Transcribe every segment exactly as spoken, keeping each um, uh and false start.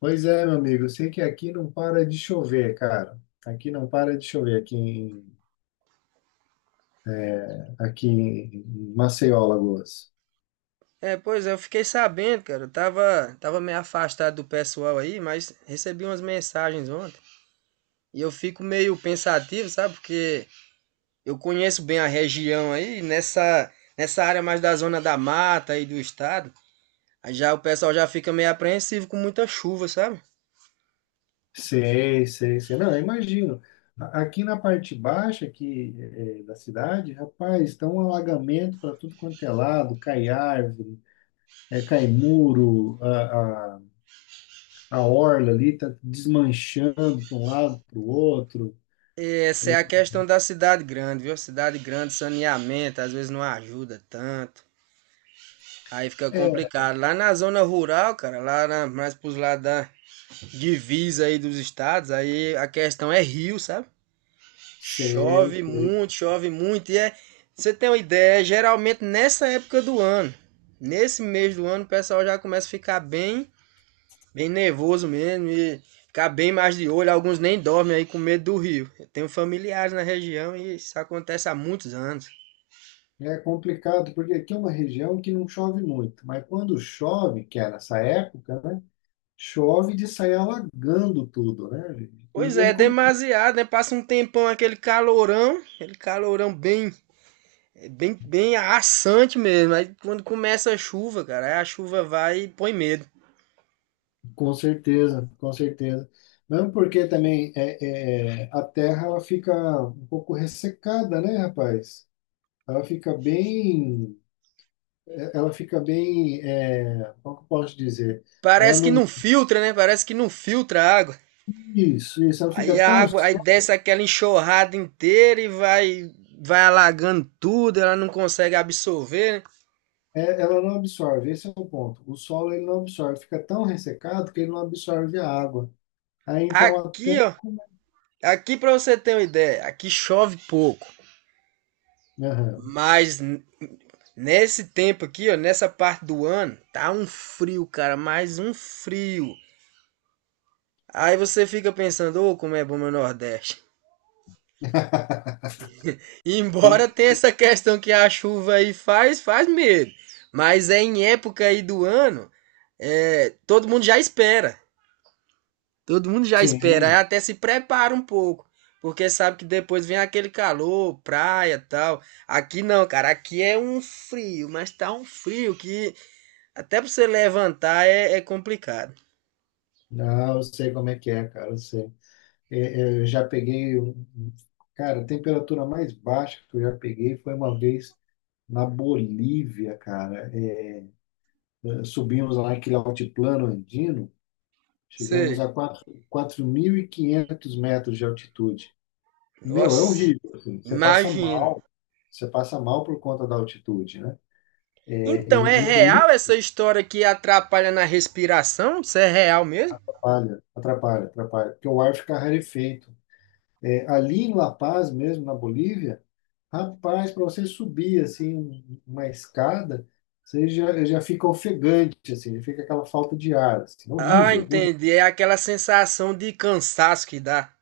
Pois é, meu amigo, eu sei que aqui não para de chover, cara. Aqui não para de chover, aqui em, é, aqui em Maceió, Alagoas. É, pois é, eu fiquei sabendo, cara. Eu tava, tava meio afastado do pessoal aí, mas recebi umas mensagens ontem. E eu fico meio pensativo, sabe? Porque eu conheço bem a região aí, nessa, nessa área mais da zona da mata aí do estado. Aí já o pessoal já fica meio apreensivo com muita chuva, sabe? Sei, sei, sei. Não, eu imagino. A- Aqui na parte baixa aqui, é, é, da cidade, rapaz, está um alagamento para tudo quanto é lado, cai árvore, é, cai muro, a, a, a orla ali está desmanchando para um lado, para o outro. E essa é a questão da cidade grande, viu? Cidade grande, saneamento, às vezes não ajuda tanto. Aí fica É, complicado. Lá na zona rural, cara, lá na, mais pros lados da, divisa aí dos estados, aí a questão é rio, sabe? sei, Chove sei. muito, chove muito. E é, você tem uma ideia, é geralmente nessa época do ano, nesse mês do ano, o pessoal já começa a ficar bem, bem nervoso mesmo e ficar bem mais de olho. Alguns nem dormem aí com medo do rio. Eu tenho familiares na região e isso acontece há muitos anos. É complicado, porque aqui é uma região que não chove muito, mas quando chove, que é nessa época, né? Chove de sair alagando tudo, né, gente? Pois E é, é é com, demasiado, né? Passa um tempão aquele calorão, aquele calorão bem. É bem, bem assante mesmo. Aí quando começa a chuva, cara, aí a chuva vai e põe medo. com certeza, com certeza. Mesmo porque também é, é, a terra ela fica um pouco ressecada, né, rapaz? Ela fica bem, ela fica bem, é, como que eu posso dizer? Ela Parece que não, não filtra, né? Parece que não filtra a água. isso, isso, ela Aí fica a tão. água, aí desce aquela enxurrada inteira e vai vai alagando tudo, ela não consegue absorver, né? É, ela não absorve, esse é o ponto. O solo ele não absorve, fica tão ressecado que ele não absorve a água. Aí então até. Aqui, ó, como- aqui para você ter uma ideia, aqui chove pouco, Aham. mas n- nesse tempo aqui, ó, nessa parte do ano, tá um frio, cara, mais um frio. Aí você fica pensando, ô, como é bom meu Nordeste. E De- Embora tenha de- essa questão que a chuva aí faz, faz medo. Mas é em época aí do ano, é, todo mundo já espera. Todo mundo já espera, aí Sim, até se prepara um pouco. Porque sabe que depois vem aquele calor, praia e tal. Aqui não, cara, aqui é um frio, mas tá um frio que até pra você levantar é, é complicado. não, eu sei como é que é, cara, eu sei. É, é, eu já peguei, um- um- cara, a temperatura mais baixa que eu já peguei foi uma vez na Bolívia, cara. É, subimos lá aquele altiplano andino, chegamos Sei. a quatro, quatro mil e quinhentos metros de altitude. Meu, é Nossa, horrível, assim. Você passa imagino. mal, você passa mal por conta da altitude, né? É, Então, é E, e aí real essa história que atrapalha na respiração? Isso é real mesmo? atrapalha, atrapalha, atrapalha, porque o ar fica rarefeito. É, ali em La Paz mesmo, na Bolívia, rapaz, para você subir assim um- uma escada, você já, já fica ofegante, assim, já fica aquela falta de ar, assim, Ah, horrível, horrível. entendi. É aquela sensação de cansaço que dá.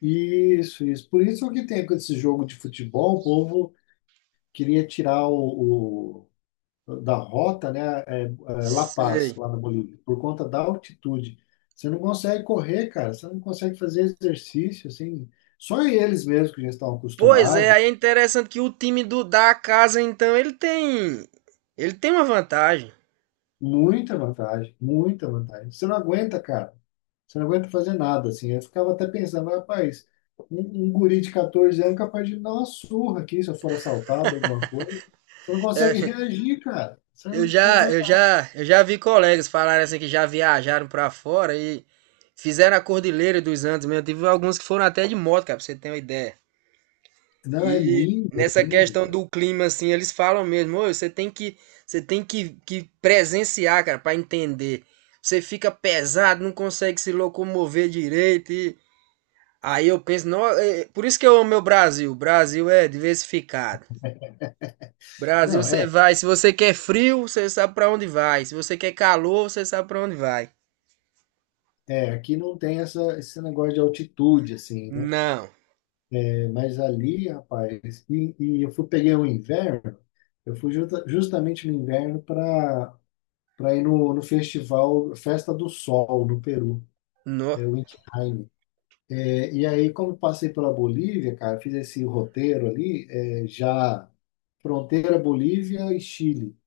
Isso, isso. Por isso que tem com esse jogo de futebol, o povo queria tirar o, da rota, né, é, é, La Paz, Sei. lá na Bolívia, por conta da altitude. Você não consegue correr, cara, você não consegue fazer exercício, assim. Só eles mesmos que já estão Pois é, acostumados, aí é interessante que o time do da casa, então, ele tem ele tem uma vantagem. muita vantagem, muita vantagem. Você não aguenta, cara. Você não aguenta fazer nada, assim. Eu ficava até pensando, mas, rapaz, um, um guri de catorze anos é capaz de me dar uma surra aqui se eu for assaltado, alguma coisa. Você não consegue reagir, cara. Você Eu não, você não já, vai. eu já, eu já vi colegas falarem assim que já viajaram pra fora e fizeram a Cordilheira dos Andes mesmo. Tive alguns que foram até de moto, cara, pra você ter uma ideia. Não, é E lindo, é nessa lindo, questão cara. do clima, assim, eles falam mesmo: "Ô, você tem que, você tem que, que presenciar, cara, pra entender. Você fica pesado, não consegue se locomover direito." E aí eu penso, não, é por isso que eu amo o Brasil. O Brasil é diversificado. Brasil, Não, você é. vai, se você quer frio, você sabe pra onde vai. Se você quer calor, você sabe pra onde vai. É, aqui não tem essa, esse negócio de altitude, assim, né? Não, É, mas ali, rapaz, e, e eu fui, peguei o inverno, eu fui justa- justamente no inverno para para ir no, no festival Festa do Sol, no Peru, não. é o Intiheim. É, e aí, como passei pela Bolívia, cara, fiz esse roteiro ali, é, já fronteira Bolívia e Chile.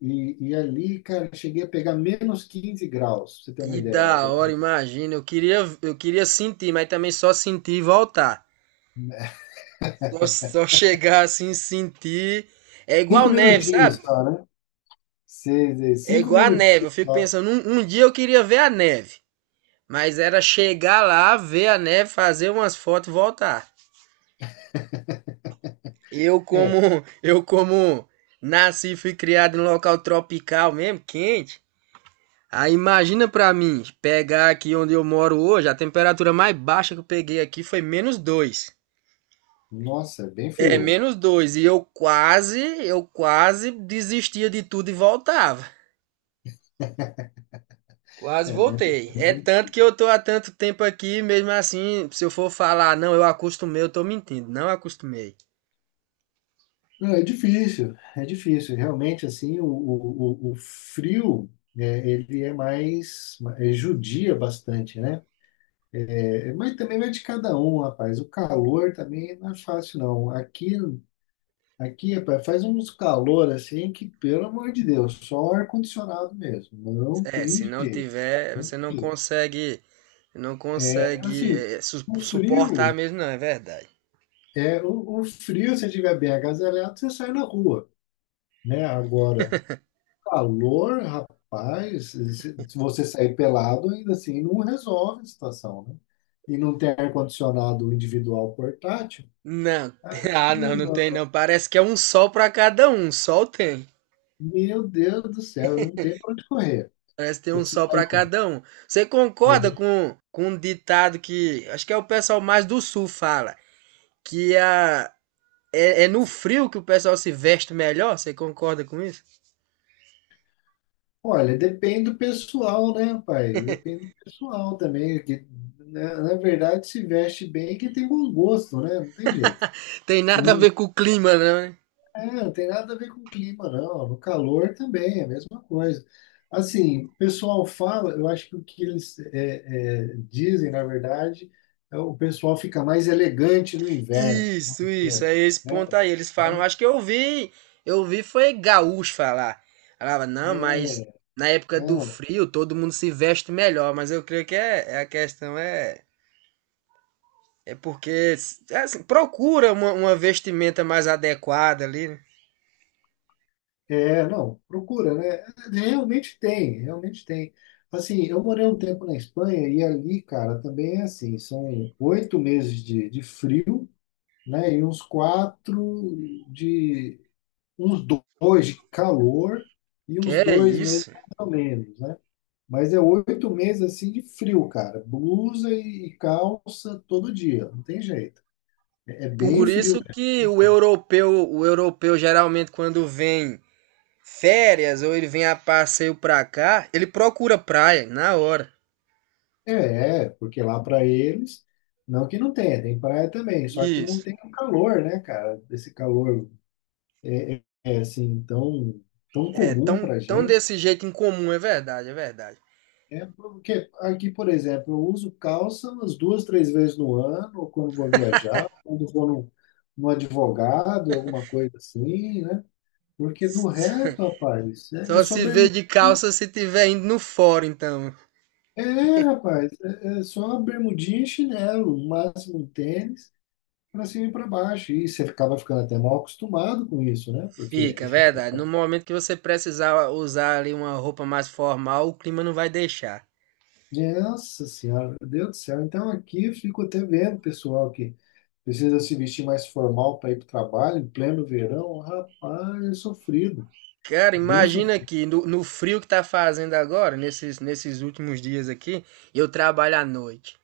E, e ali, cara, cheguei a pegar menos quinze graus, pra você ter uma Que ideia. da hora, imagina. Eu queria, eu queria sentir, mas também só sentir e voltar. Só, só chegar assim, sentir. É igual Cinco neve, minutinhos sabe? só, né? Seis, seis, É cinco igual a neve. Eu minutinhos fico só. pensando, um, um dia eu queria ver a neve. Mas era chegar lá, ver a neve, fazer umas fotos e voltar. Eu É, como, eu como nasci e fui criado em local tropical mesmo, quente. Aí imagina pra mim, pegar aqui onde eu moro hoje, a temperatura mais baixa que eu peguei aqui foi menos dois. nossa, é bem É, frio. menos dois. E eu quase, eu quase desistia de tudo e voltava. Quase É mesmo. É voltei. É bem- tanto que eu tô há tanto tempo aqui, mesmo assim, se eu for falar, não, eu acostumei, eu tô mentindo. Não acostumei. Não, é difícil, é difícil. Realmente, assim, o, o, o o frio, né, ele é mais, é, judia bastante, né? É, mas também vai de cada um, rapaz. O calor também não é fácil, não. Aqui, aqui, rapaz, faz uns calor, assim, que, pelo amor de Deus, só ar-condicionado mesmo. Não É, se tem não jeito. tiver, Não você não tem. consegue, não consegue Assim, é, su- o suportar frio. mesmo, não, é verdade. É, o, o frio, se tiver bem agasalhado, você sai na rua, né? Agora, calor, rapaz, se se você sair pelado, ainda assim, não resolve a situação, né? E não tem ar-condicionado individual portátil, Não, ah, aí, não, não tem mano, não. Parece que é um sol pra cada um. um Sol tem. meu Deus do céu, não tem pra onde correr. Parece que tem Você um precisa sol sair na. pra cada um. Você concorda É, com, com um ditado que acho que é o pessoal mais do sul fala, que a é, é no frio que o pessoal se veste melhor, você concorda com isso? olha, depende do pessoal, né, pai? Depende do pessoal também, que, né, na verdade, se veste bem que tem bom gosto, né? Não tem jeito. Tem nada a ver com o clima, não, né? É, não tem nada a ver com o clima, não. No calor também é a mesma coisa. Assim, o pessoal fala, eu acho que o que eles é, é, dizem, na verdade, é o pessoal fica mais elegante no inverno, Isso, vamos dizer, isso, é assim, esse né? ponto aí. Eles falam, Mas acho que eu vi, eu vi foi gaúcho falar. Falava, não, mas é, na época do não, frio todo mundo se veste melhor, mas eu creio que é, é a questão é, é porque é assim, procura uma, uma vestimenta mais adequada ali, né? é, não, procura, né? Realmente tem, realmente tem. Assim, eu morei um tempo na Espanha e ali, cara, também é assim, são oito meses de, de frio, né? E uns quatro uns dois de calor e Que uns é dois meses isso. mais ou menos, né? Mas é oito meses assim de frio, cara. Blusa e e calça todo dia, não tem jeito. É é bem Por frio. isso que o europeu, o europeu geralmente quando vem férias ou ele vem a passeio pra cá, ele procura praia na hora. É, é, porque lá para eles, não que não tenha, tem praia também, só que não Isso. tem o calor, né, cara? Esse calor é, é, é, assim tão, tão É, comum tão, para. tão desse jeito incomum, é verdade, é verdade. É porque aqui, por exemplo, eu uso calça umas duas, três vezes no ano, ou quando vou viajar, ou quando vou num, num advogado, alguma coisa assim, né? Porque do resto, rapaz, é, é Só só se vê bermudinha. de calça se tiver indo no fórum, então. É, rapaz, é, é só bermudinha e chinelo, no máximo um tênis, para cima e para baixo. E você acaba ficando até mal acostumado com isso, né? Porque Fica, é verdade. No momento que você precisar usar ali uma roupa mais formal, o clima não vai deixar. Nossa Senhora, meu Deus do céu. Então aqui eu fico até vendo, pessoal, que precisa se vestir mais formal para ir para o trabalho, em pleno verão. Rapaz, é sofrido. Cara, É bem imagina sofrido. aqui, no, no frio que tá fazendo agora, nesses, nesses últimos dias aqui, eu trabalho à noite.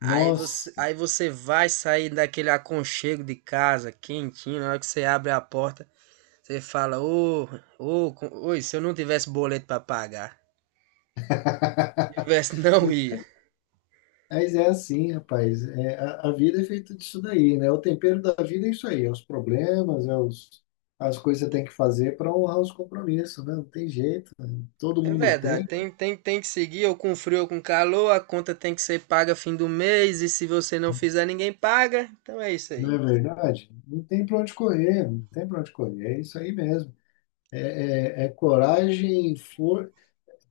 Aí você, Nossa, aí você vai sair daquele aconchego de casa, quentinho, na hora que você abre a porta, você fala, ô, ô, co- oi, se eu não tivesse boleto pra pagar, tivesse, não mas ia. mas é assim, rapaz. É, a, a vida é feita disso daí, né? O tempero da vida é isso aí, é os problemas, é os, as coisas que você tem que fazer para honrar os compromissos, né? Não tem jeito, né? Todo É mundo verdade, tem, tem, tem, tem que seguir, ou com frio ou com calor, a conta tem que ser paga fim do mês, e se você não fizer, ninguém paga, então é isso aí. não é verdade? Não tem para onde correr, não tem para onde correr, é isso aí mesmo. É, é é coragem, for...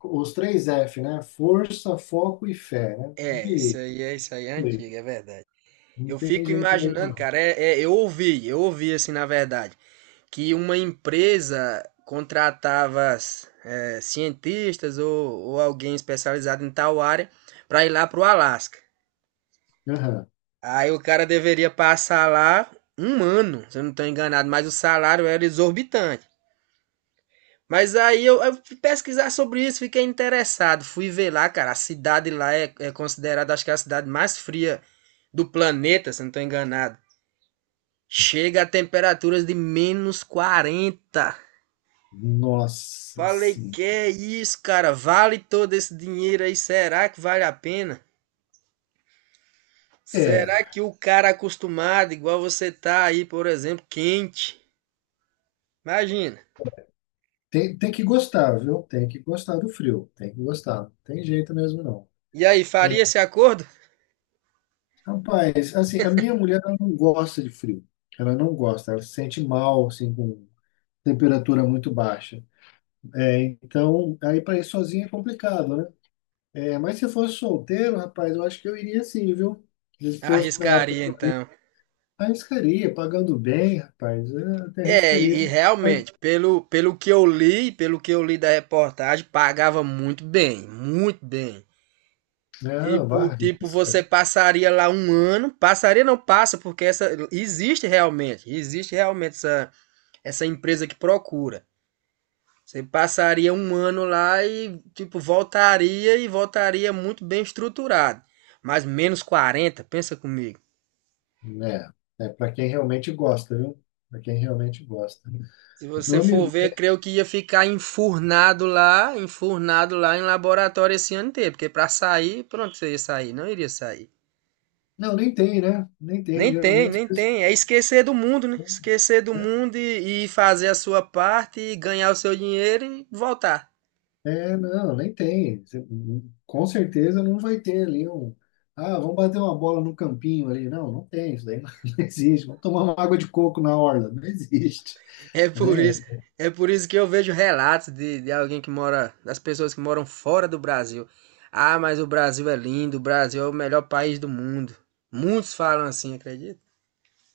os três F, né? Força, foco e fé, né? Tem É, isso que aí, é isso aí, é ir. antigo, é verdade. Não Eu tem fico jeito mesmo, imaginando, não. cara, é, é, eu ouvi, eu ouvi assim, na verdade, que uma empresa contratava eh, cientistas ou, ou alguém especializado em tal área para ir lá para o Alasca. Aham. Aí o cara deveria passar lá um ano, se eu não estou enganado, mas o salário era exorbitante. Mas aí eu, eu fui pesquisar sobre isso, fiquei interessado, fui ver lá, cara, a cidade lá é, é considerada, acho que é a cidade mais fria do planeta, se eu não estou enganado. Chega a temperaturas de menos quarenta. Nossa, Falei, sim. que é isso, cara? Vale todo esse dinheiro aí? Será que vale a pena? É, Será que o cara acostumado, igual você tá aí, por exemplo, quente? Imagina. tem, tem que gostar, viu? Tem que gostar do frio. Tem que gostar. Não tem jeito mesmo, não. E aí, É, faria esse acordo? rapaz, assim, a minha mulher ela não gosta de frio. Ela não gosta. Ela se sente mal, assim, com temperatura muito baixa. É, então, aí para ir sozinha é complicado, né? É, mas se eu fosse solteiro, rapaz, eu acho que eu iria sim, viu? Se fosse na época Arriscaria que eu ia, então. arriscaria, pagando bem, rapaz, eu até É, arriscaria. e, e realmente, pelo, pelo que eu li, pelo que eu li da reportagem, pagava muito bem, muito bem. Não, vá, Tipo, tipo, arrisca, você passaria lá um ano, passaria não passa, porque essa existe realmente, existe realmente essa, essa empresa que procura. Você passaria um ano lá e, tipo, voltaria e voltaria muito bem estruturado. Mas menos quarenta, pensa comigo. né? É para quem realmente gosta, viu? Para quem realmente gosta, né? Se Meu você for amigo, ver, é, creio que ia ficar enfurnado lá, enfurnado lá em laboratório esse ano inteiro. Porque pra sair, pronto, você ia sair, não iria sair. não, nem tem, né? Nem tem, Nem tem, geralmente. nem as pessoas- tem. É esquecer do mundo, né? Esquecer do Né? mundo e, e fazer a sua parte, e ganhar o seu dinheiro e voltar. É, não, nem tem. Você- Com certeza não vai ter ali um. Ah, vamos bater uma bola no campinho ali. Não, não tem, isso daí não, não existe. Vamos tomar uma água de coco na orla. Não existe, É por né? isso, é por isso que eu vejo relatos de, de alguém que mora, das pessoas que moram fora do Brasil. Ah, mas o Brasil é lindo, o Brasil é o melhor país do mundo. Muitos falam assim, acredita?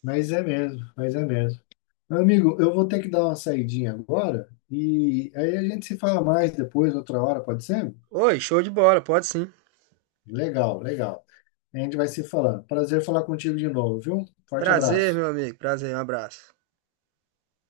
Mas é mesmo, mas é mesmo. Meu amigo, eu vou ter que dar uma saidinha agora e aí a gente se fala mais depois, outra hora, pode ser? Oi, show de bola, pode sim. Legal, legal. A gente vai se falando. Prazer falar contigo de novo, viu? Forte Prazer, abraço. meu amigo, prazer, um abraço.